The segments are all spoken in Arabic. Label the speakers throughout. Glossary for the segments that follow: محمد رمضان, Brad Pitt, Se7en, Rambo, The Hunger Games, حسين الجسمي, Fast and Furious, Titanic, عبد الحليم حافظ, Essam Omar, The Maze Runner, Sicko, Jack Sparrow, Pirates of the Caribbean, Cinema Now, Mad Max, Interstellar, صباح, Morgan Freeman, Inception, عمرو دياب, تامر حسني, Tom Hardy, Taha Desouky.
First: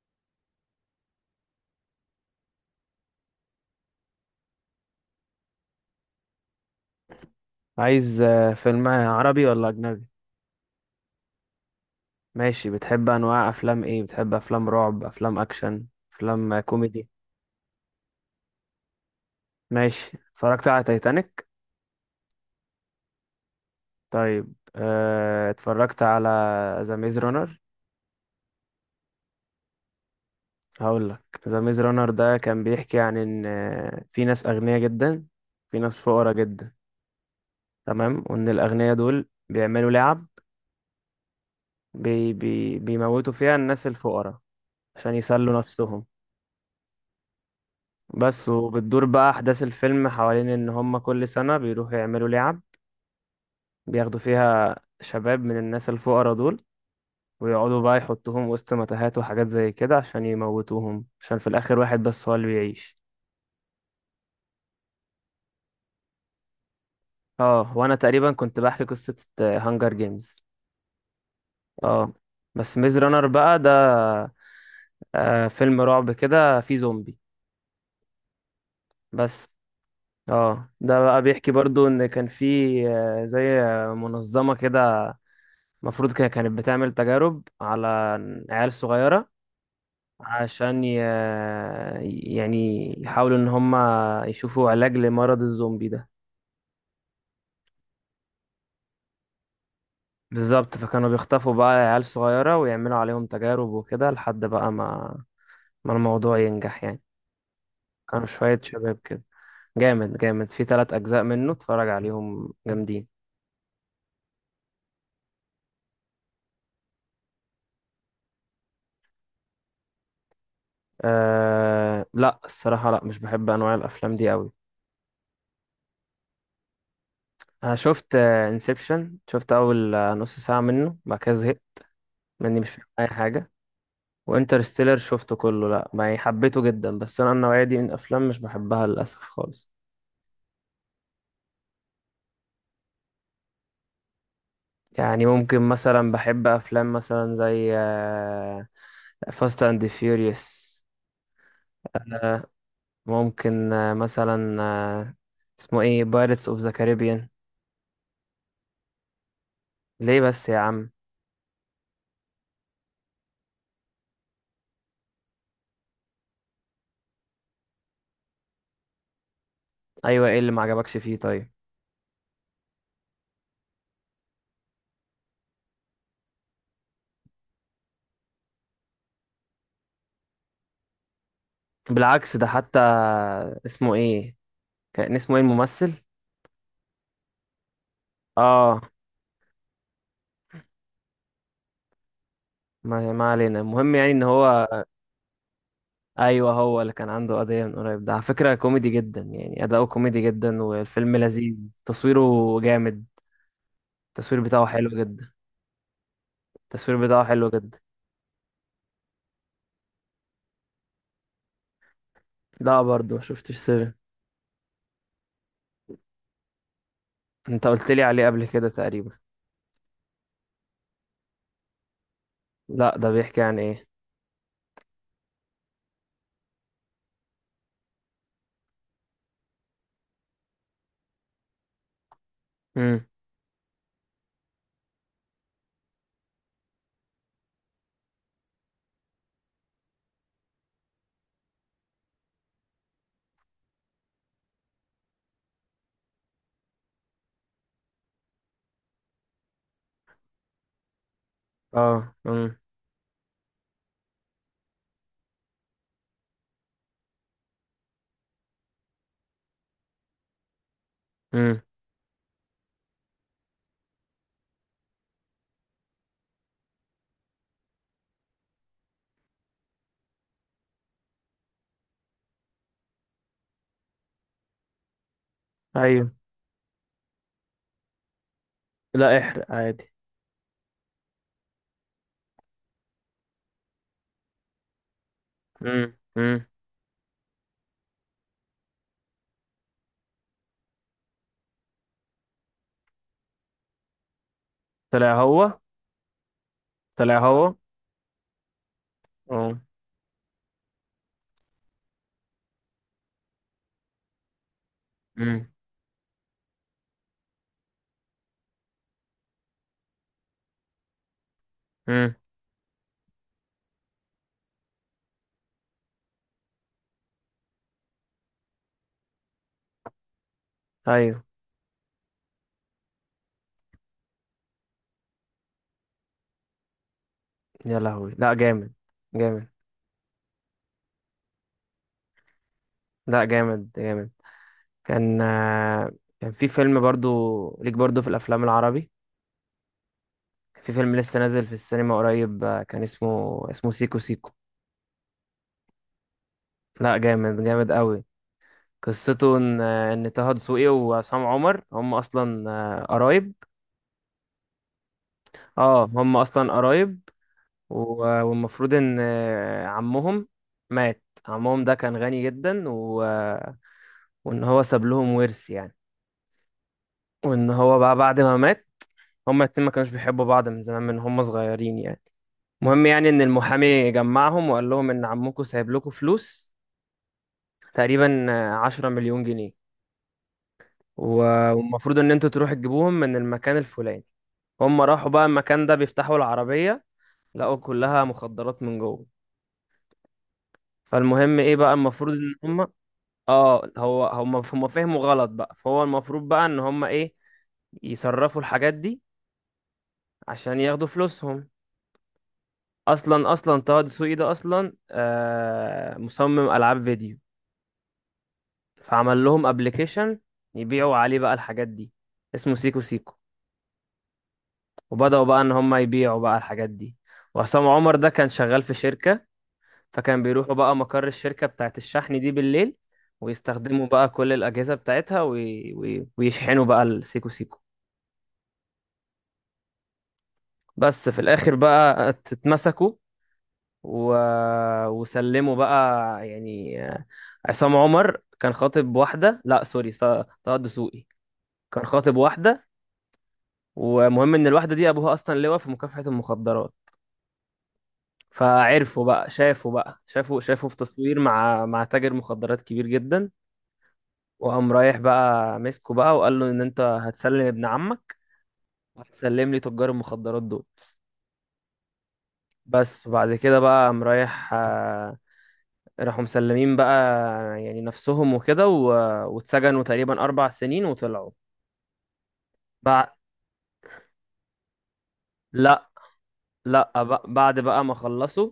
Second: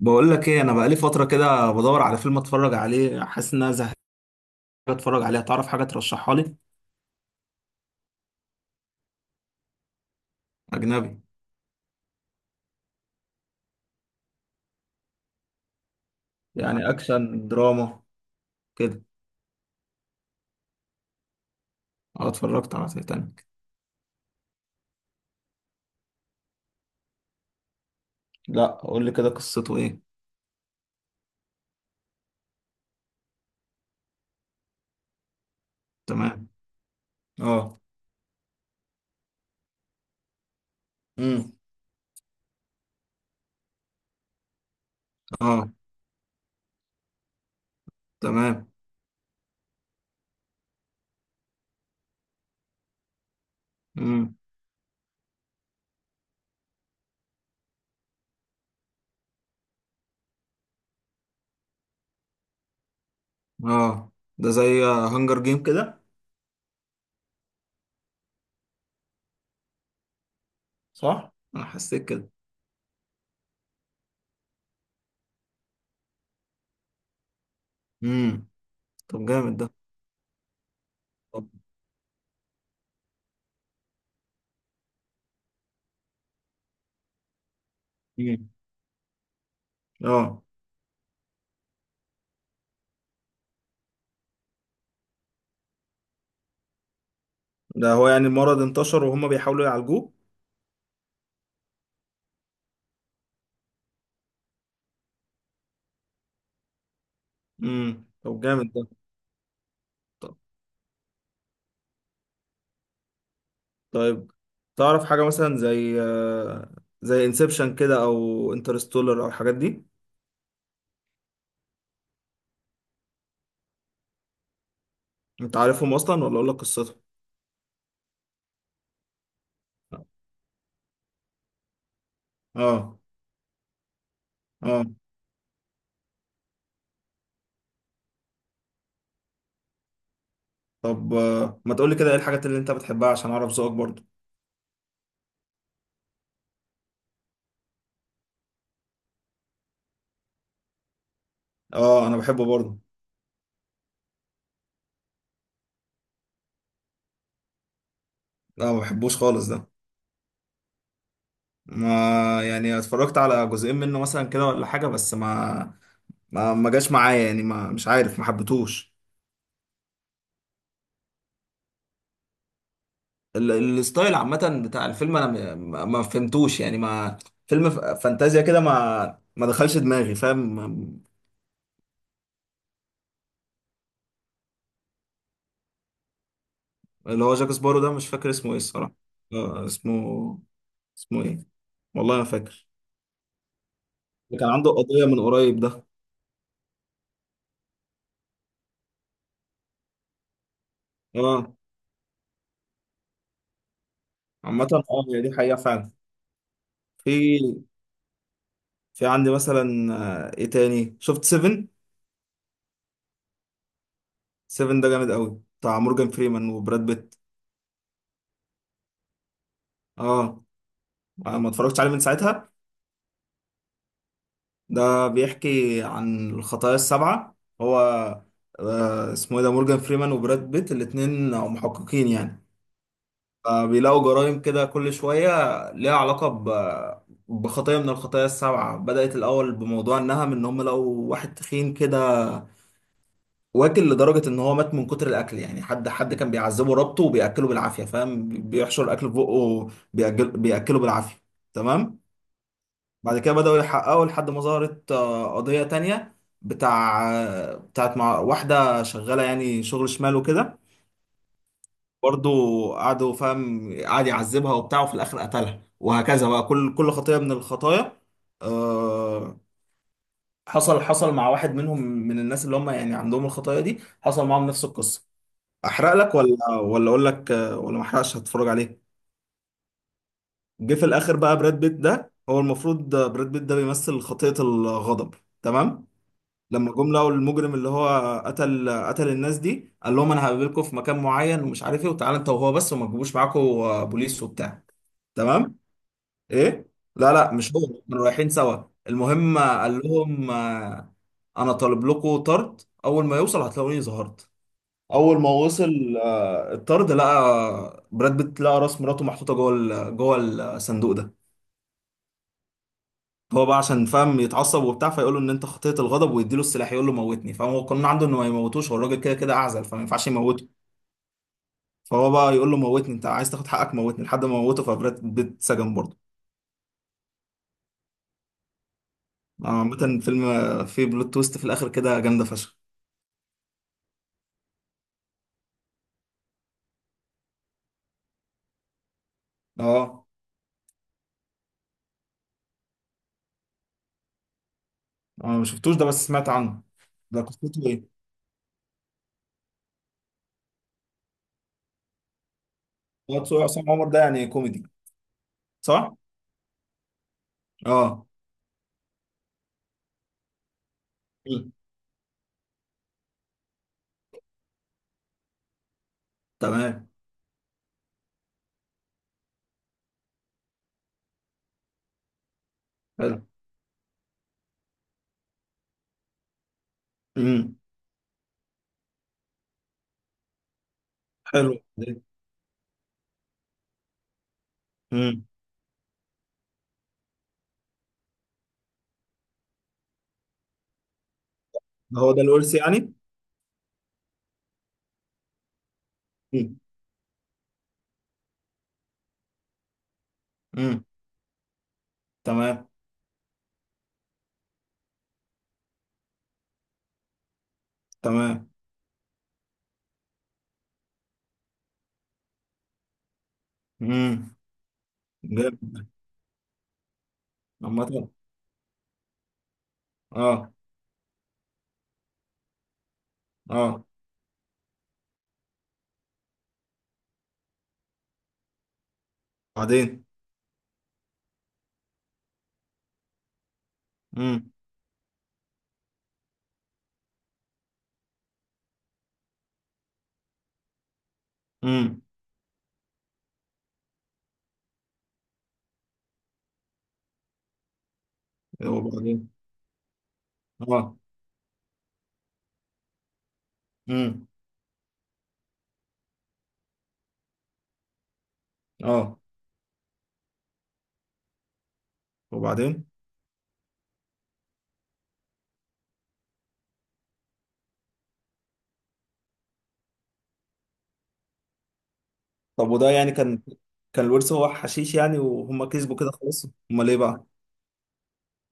Speaker 1: بقول لك ايه، انا بقالي فتره كده بدور على فيلم اتفرج عليه، حاسس ان انا زهقان. اتفرج عليه، تعرف حاجه ترشحها لي؟
Speaker 2: عايز فيلم عربي ولا أجنبي؟
Speaker 1: اجنبي.
Speaker 2: ماشي، بتحب أنواع أفلام إيه؟ بتحب أفلام رعب، أفلام أكشن، أفلام
Speaker 1: يعني
Speaker 2: كوميدي؟
Speaker 1: اكشن دراما كده.
Speaker 2: ماشي، اتفرجت على تايتانيك؟
Speaker 1: اه، اتفرجت على تايتانيك.
Speaker 2: طيب، اتفرجت على ذا ميز رانر؟
Speaker 1: لا، قول لي كده قصته ايه.
Speaker 2: هقول لك. ذا ميز رانر ده كان بيحكي عن إن في ناس أغنياء جدا، في ناس فقراء
Speaker 1: تمام.
Speaker 2: جدا.
Speaker 1: اه.
Speaker 2: تمام، وإن الأغنياء دول بيعملوا لعب
Speaker 1: امم.
Speaker 2: بي بي بيموتوا فيها الناس الفقراء عشان يسلوا
Speaker 1: اه.
Speaker 2: نفسهم. بس،
Speaker 1: تمام.
Speaker 2: وبتدور بقى أحداث الفيلم حوالين إن هما كل سنة بيروحوا يعملوا لعب بياخدوا
Speaker 1: امم.
Speaker 2: فيها شباب من الناس الفقراء دول، ويقعدوا بقى يحطوهم وسط متاهات وحاجات زي كده عشان يموتوهم، عشان في الآخر واحد بس هو اللي بيعيش.
Speaker 1: اه. ده زي هانجر جيم كده.
Speaker 2: اه، وأنا تقريبا كنت بحكي قصة هانجر جيمز.
Speaker 1: صح، انا حسيت
Speaker 2: اه،
Speaker 1: كده.
Speaker 2: بس ميز رانر بقى ده فيلم رعب كده فيه زومبي،
Speaker 1: امم. طب
Speaker 2: بس.
Speaker 1: جامد ده.
Speaker 2: اه، ده بقى
Speaker 1: طب.
Speaker 2: بيحكي برضو ان كان في زي منظمة كده. المفروض كده كانت بتعمل تجارب على
Speaker 1: امم.
Speaker 2: عيال صغيرة
Speaker 1: اه.
Speaker 2: عشان يعني يحاولوا إن هم يشوفوا علاج لمرض الزومبي ده.
Speaker 1: ده هو يعني المرض انتشر وهما بيحاولوا يعالجوه.
Speaker 2: بالظبط، فكانوا بيخطفوا بقى عيال صغيرة ويعملوا عليهم تجارب وكده لحد بقى ما الموضوع ينجح يعني.
Speaker 1: امم.
Speaker 2: كانوا
Speaker 1: طب
Speaker 2: شوية
Speaker 1: جامد ده.
Speaker 2: شباب كده. جامد جامد، في 3 أجزاء منه اتفرج عليهم جامدين.
Speaker 1: طيب. تعرف حاجة مثلا زي زي انسبشن كده او انترستولر او الحاجات دي.
Speaker 2: لا الصراحة، لا مش بحب أنواع الأفلام دي أوي.
Speaker 1: انت عارفهم اصلا ولا اقول لك قصتهم؟
Speaker 2: أنا شفت انسبشن، شفت أول نص ساعة منه بعد كده زهقت. ماني مش فاهم
Speaker 1: اه.
Speaker 2: اي حاجه.
Speaker 1: اه.
Speaker 2: وانترستيلر شفته كله، لا يعني حبيته جدا بس انا النوعيه دي من الافلام مش بحبها للاسف خالص.
Speaker 1: طب، ما تقولي كده ايه الحاجات اللي انت بتحبها عشان اعرف ذوقك برضو.
Speaker 2: يعني ممكن مثلا بحب افلام مثلا زي فاست اند فيوريوس.
Speaker 1: اه، انا بحبه برضو.
Speaker 2: ممكن مثلا، اسمه ايه، بايرتس اوف ذا كاريبيان.
Speaker 1: لا، ما بحبوش خالص ده.
Speaker 2: ليه بس يا عم؟
Speaker 1: ما يعني اتفرجت على جزئين منه مثلا كده ولا حاجة، بس ما جاش معايا، يعني ما، مش عارف، ما حبيتهوش.
Speaker 2: ايوه، ايه اللي ما عجبكش فيه طيب؟
Speaker 1: ال- الستايل عامة بتاع الفيلم، انا ما فهمتوش، يعني ما. فيلم فانتازيا كده، ما دخلش دماغي، فاهم.
Speaker 2: بالعكس ده حتى. اسمه ايه؟ كان اسمه ايه الممثل؟
Speaker 1: اللي هو جاك سبارو ده، مش فاكر اسمه ايه
Speaker 2: اه.
Speaker 1: الصراحة. اسمه، اسمه ايه؟ والله ما فاكر.
Speaker 2: ما علينا، المهم يعني ان
Speaker 1: اللي كان
Speaker 2: هو.
Speaker 1: عنده قضية من قريب ده.
Speaker 2: ايوه، هو اللي كان عنده قضيه من قريب ده، على فكره كوميدي جدا يعني اداؤه كوميدي جدا، والفيلم
Speaker 1: اه.
Speaker 2: لذيذ تصويره جامد. التصوير بتاعه
Speaker 1: عامة
Speaker 2: حلو
Speaker 1: اه، هي
Speaker 2: جدا.
Speaker 1: دي حقيقة فعلا.
Speaker 2: التصوير بتاعه حلو
Speaker 1: في
Speaker 2: جدا.
Speaker 1: في عندي مثلا، ايه تاني، شفت 7.
Speaker 2: لا برضه، ما شفتش سيفن.
Speaker 1: 7 ده جامد قوي، بتاع مورجان فريمان وبراد بيت.
Speaker 2: انت قلت لي عليه قبل كده تقريبا.
Speaker 1: اه. ما اتفرجتش عليه من ساعتها.
Speaker 2: لا، ده بيحكي عن ايه؟
Speaker 1: ده بيحكي عن الخطايا السبعة. هو اسمه ايه، ده مورجان فريمان وبراد بيت الاتنين محققين يعني.
Speaker 2: امم.
Speaker 1: فبيلاقوا جرائم كده كل شوية، ليها علاقة بخطية من الخطايا السبعة. بدأت الأول بموضوع النهم، إن هم لقوا واحد تخين كده واكل لدرجة إن هو مات من كتر الأكل، يعني حد كان بيعذبه، ربطه وبيأكله بالعافية، فاهم، بيحشر أكل في بقه. بيأكله بالعافية. تمام.
Speaker 2: اه. امم.
Speaker 1: بعد كده بدأوا يحققوا لحد ما ظهرت قضية تانية، بتاع بتاعت مع واحدة شغالة، يعني شغل شمال وكده.
Speaker 2: امم.
Speaker 1: برضو قعدوا، فاهم، قعد يعذبها وبتاع، وفي الآخر قتلها، وهكذا بقى كل خطية من الخطايا. آه، حصل مع واحد منهم، من الناس اللي هم يعني عندهم الخطايا دي، حصل معاهم نفس القصة. أحرق
Speaker 2: ايوه.
Speaker 1: لك ولا أقول لك، ولا ما أحرقش هتفرج عليه؟
Speaker 2: لا احرق عادي.
Speaker 1: جه في الآخر بقى براد بيت، ده هو المفروض براد بيت ده بيمثل خطية الغضب. تمام.
Speaker 2: امم. امم.
Speaker 1: لما جم لقوا المجرم اللي هو قتل الناس دي، قال لهم انا هقابلكم في مكان معين ومش عارف ايه، وتعالى انت وهو بس، وما تجيبوش معاكم بوليس وبتاع.
Speaker 2: طلع هو؟
Speaker 1: تمام. ايه. لا
Speaker 2: طلع
Speaker 1: لا، مش
Speaker 2: هو؟
Speaker 1: هو. كانوا رايحين سوا. المهم
Speaker 2: اه.
Speaker 1: قال لهم، انا طالب لكم طرد، اول ما يوصل هتلاقوني ظهرت. اول ما
Speaker 2: امم.
Speaker 1: وصل الطرد، لقى براد بيت، لقى راس مراته محطوطه جوه جوه الصندوق ده.
Speaker 2: امم.
Speaker 1: هو بقى عشان فاهم يتعصب وبتاع، فيقول له ان انت خطيت الغضب، ويديله السلاح، يقول له موتني. فاهم هو القانون عنده انه ما يموتوش، هو الراجل كده كده اعزل، فما ينفعش يموته.
Speaker 2: ايوه.
Speaker 1: فهو بقى يقول له موتني، انت عايز تاخد حقك موتني، لحد ما موته، فبراد بيت سجن برضه.
Speaker 2: يا لهوي! لا جامد جامد.
Speaker 1: عامة الفيلم فيه بلوت تويست في الاخر كده جامدة فشخ.
Speaker 2: لا جامد جامد. كان آه، كان في فيلم برضو ليك برضو في الافلام العربي.
Speaker 1: اه،
Speaker 2: في فيلم لسه نازل في السينما قريب، كان اسمه سيكو سيكو.
Speaker 1: انا ما شفتوش ده، بس سمعت عنه.
Speaker 2: لا،
Speaker 1: ده
Speaker 2: جامد
Speaker 1: قصته
Speaker 2: جامد
Speaker 1: ايه؟
Speaker 2: قوي. قصته ان ان طه دسوقي وعصام عمر هم اصلا
Speaker 1: هو
Speaker 2: قرايب.
Speaker 1: تسوق عصام عمر ده يعني كوميدي؟
Speaker 2: اه،
Speaker 1: صح؟
Speaker 2: هم اصلا قرايب.
Speaker 1: اه.
Speaker 2: والمفروض ان عمهم مات.
Speaker 1: مم.
Speaker 2: عمهم ده كان غني جدا و... آه، وان هو ساب لهم ورث يعني.
Speaker 1: تمام.
Speaker 2: وان هو بقى بعد ما مات، هما الاتنين ما كانوش بيحبوا بعض من زمان من هما صغيرين يعني. المهم يعني ان
Speaker 1: حلو.
Speaker 2: المحامي جمعهم وقال لهم ان عمكم سايب لكم فلوس
Speaker 1: امم.
Speaker 2: تقريبا 10 مليون جنيه.
Speaker 1: حلو.
Speaker 2: والمفروض ان انتوا تروحوا تجيبوهم من المكان الفلاني. هم راحوا بقى
Speaker 1: امم.
Speaker 2: المكان ده بيفتحوا العربية لقوا كلها مخدرات من جوه. فالمهم ايه بقى
Speaker 1: هو
Speaker 2: المفروض
Speaker 1: ده
Speaker 2: ان
Speaker 1: الورث
Speaker 2: هم،
Speaker 1: يعني؟
Speaker 2: اه هو هم فهموا غلط بقى، فهو المفروض بقى
Speaker 1: امم.
Speaker 2: ان هم ايه يصرفوا الحاجات دي عشان
Speaker 1: امم.
Speaker 2: ياخدوا فلوسهم.
Speaker 1: تمام.
Speaker 2: اصلا طه دسوقي ده اصلا مصمم العاب فيديو.
Speaker 1: تمام.
Speaker 2: فعمل لهم ابلكيشن يبيعوا عليه بقى الحاجات دي، اسمه سيكو سيكو.
Speaker 1: امم.
Speaker 2: وبدأوا بقى ان هم
Speaker 1: جامد.
Speaker 2: يبيعوا بقى الحاجات دي. وعصام عمر ده
Speaker 1: عامة
Speaker 2: كان شغال في شركة، فكان
Speaker 1: اه.
Speaker 2: بيروحوا بقى مقر الشركة بتاعت الشحن دي بالليل
Speaker 1: اه.
Speaker 2: ويستخدموا بقى كل الأجهزة بتاعتها ويشحنوا بقى السيكو سيكو.
Speaker 1: بعدين.
Speaker 2: بس في الآخر بقى اتمسكوا و...
Speaker 1: امم.
Speaker 2: وسلموا بقى، يعني عصام عمر كان خاطب واحدة، لا سوري، طه الدسوقي كان
Speaker 1: امم.
Speaker 2: خاطب واحدة. ومهم ان الواحده دي ابوها اصلا لواء في مكافحه المخدرات. فعرفوا
Speaker 1: وبعدين.
Speaker 2: بقى، شافوا بقى، شافوا في
Speaker 1: اه.
Speaker 2: تصوير مع تاجر مخدرات كبير جدا.
Speaker 1: امم.
Speaker 2: وقام رايح بقى مسكه بقى وقال له ان انت هتسلم ابن عمك.
Speaker 1: اه.
Speaker 2: وهتسلم لي تجار المخدرات دول.
Speaker 1: وبعدين.
Speaker 2: بس، وبعد كده بقى قام رايح راحوا مسلمين بقى، يعني نفسهم وكده واتسجنوا تقريبا 4 سنين وطلعوا.
Speaker 1: طب وده يعني
Speaker 2: بع-
Speaker 1: كان، كان الورث هو حشيش يعني، وهم
Speaker 2: لا
Speaker 1: كسبوا كده خلاص، امال
Speaker 2: لا،
Speaker 1: ايه بقى؟
Speaker 2: بعد بقى ما خلصوا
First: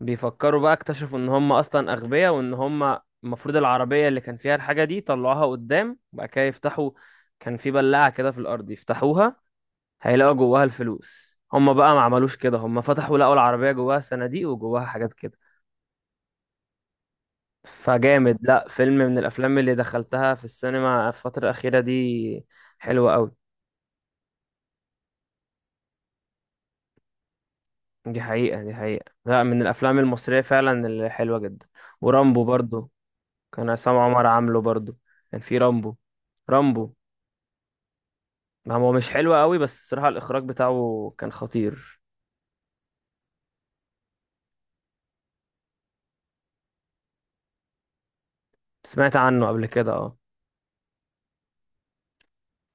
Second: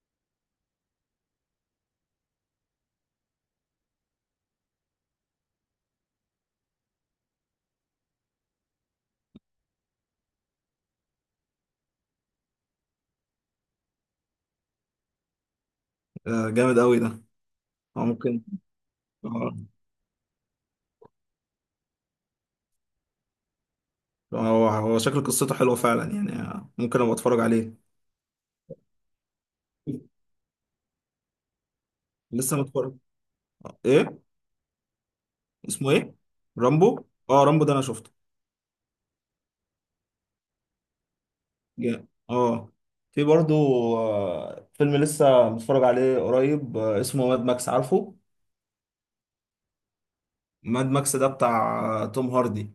Speaker 2: بيفكروا بقى اكتشفوا ان هم اصلا اغبياء، وان هم المفروض العربية اللي كان فيها الحاجة دي طلعوها قدام وبعد كده يفتحوا. كان في بلاعة كده في الارض يفتحوها هيلاقوا جواها الفلوس، هم بقى ما عملوش كده، هم فتحوا لقوا العربية جواها صناديق وجواها حاجات كده.
Speaker 1: آه جامد قوي ده. هو
Speaker 2: فجامد،
Speaker 1: ممكن.
Speaker 2: لا فيلم من
Speaker 1: اه.
Speaker 2: الافلام اللي دخلتها في السينما في الفترة الأخيرة دي، حلوة قوي.
Speaker 1: هو شكل قصته حلوه فعلا يعني، ممكن ابقى اتفرج عليه.
Speaker 2: دي حقيقة، دي حقيقة، لا من الافلام المصرية فعلا اللي حلوة جدا. ورامبو
Speaker 1: لسه
Speaker 2: برضو،
Speaker 1: متفرج.
Speaker 2: كان عصام
Speaker 1: ايه،
Speaker 2: عمر عامله برضو، كان في
Speaker 1: اسمه
Speaker 2: رامبو.
Speaker 1: ايه؟ رامبو.
Speaker 2: رامبو.
Speaker 1: اه، رامبو ده انا شفته.
Speaker 2: ما هو مش حلو قوي، بس الصراحة الإخراج بتاعه كان خطير.
Speaker 1: جامد. اه. في برضو فيلم لسه متفرج عليه قريب، اسمه ماد ماكس، عارفه.
Speaker 2: سمعت عنه قبل كده، اه.
Speaker 1: ماد ماكس ده بتاع توم هاردي.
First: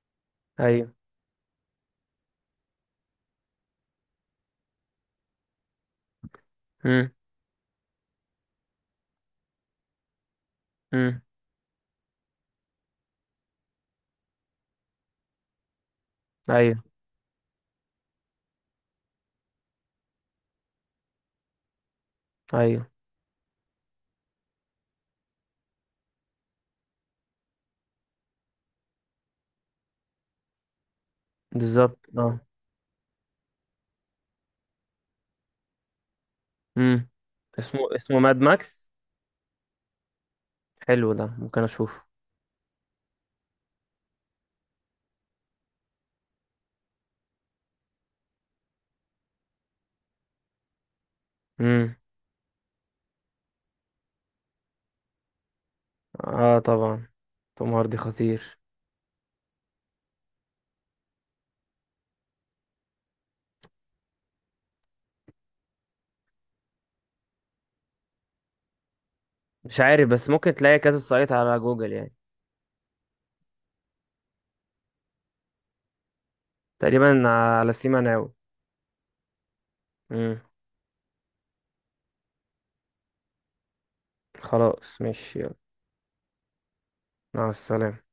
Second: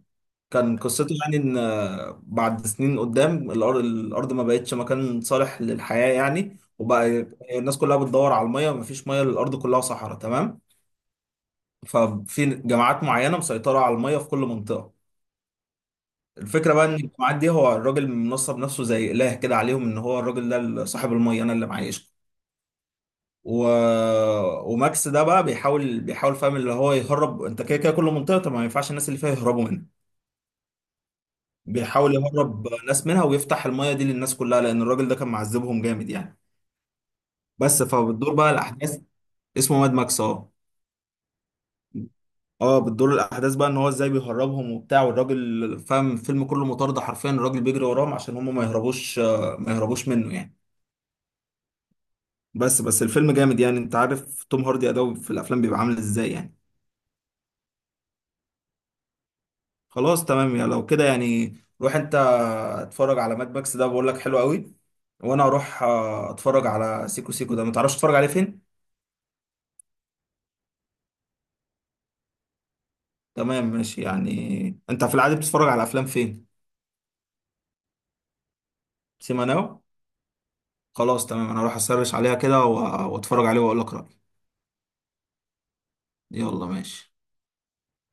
Speaker 1: كان
Speaker 2: أيوه.
Speaker 1: قصته يعني ان بعد سنين قدام، الارض ما بقتش مكان صالح للحياة يعني، وبقى
Speaker 2: امم.
Speaker 1: الناس كلها بتدور على المية، مفيش مية، الارض كلها صحراء. تمام.
Speaker 2: امم.
Speaker 1: ففي جماعات معينة مسيطرة على المية في كل منطقة. الفكرة
Speaker 2: أيوه.
Speaker 1: بقى ان الجماعات دي، هو الراجل منصب نفسه زي اله كده عليهم، ان هو الراجل ده صاحب المية، انا اللي معايش.
Speaker 2: أيوه.
Speaker 1: و... وماكس ده بقى بيحاول فاهم، اللي هو يهرب، انت كده كده كل منطقه، طب ما ينفعش الناس اللي فيها يهربوا منها.
Speaker 2: بالظبط،
Speaker 1: بيحاول
Speaker 2: اه.
Speaker 1: يهرب ناس منها ويفتح المايه دي للناس كلها، لان الراجل ده كان معذبهم جامد يعني.
Speaker 2: امم. اسمه
Speaker 1: بس،
Speaker 2: اسمه
Speaker 1: فبتدور
Speaker 2: ماد
Speaker 1: بقى
Speaker 2: ماكس.
Speaker 1: الاحداث. اسمه ماد ماكس. اه.
Speaker 2: حلو، ده ممكن أشوفه.
Speaker 1: اه، بتدور الاحداث بقى ان هو ازاي بيهربهم وبتاع، والراجل فاهم الفيلم كله مطارده حرفيا، الراجل بيجري وراهم عشان هم ما يهربوش، ما يهربوش منه يعني.
Speaker 2: امم.
Speaker 1: بس الفيلم جامد يعني، انت عارف توم هاردي اداؤه في الافلام بيبقى عامل ازاي يعني.
Speaker 2: اه طبعا. توم هاردي خطير.
Speaker 1: خلاص تمام يعني، لو كده يعني. روح انت، اتفرج على ماد ماكس ده، بقول لك حلو قوي. وانا اروح اتفرج على سيكو سيكو ده، ما تعرفش تتفرج عليه فين؟
Speaker 2: مش عارف، بس ممكن تلاقي كذا سايت على جوجل يعني.
Speaker 1: تمام ماشي، يعني انت في العادي بتتفرج على افلام فين؟
Speaker 2: تقريبا، على سيما ناو.
Speaker 1: سيما ناو.
Speaker 2: امم.
Speaker 1: خلاص تمام، انا اروح اسرش عليها كده واتفرج عليه واقول لك رأيي.
Speaker 2: خلاص ماشي يلا.
Speaker 1: يلا ماشي.
Speaker 2: مع السلامة.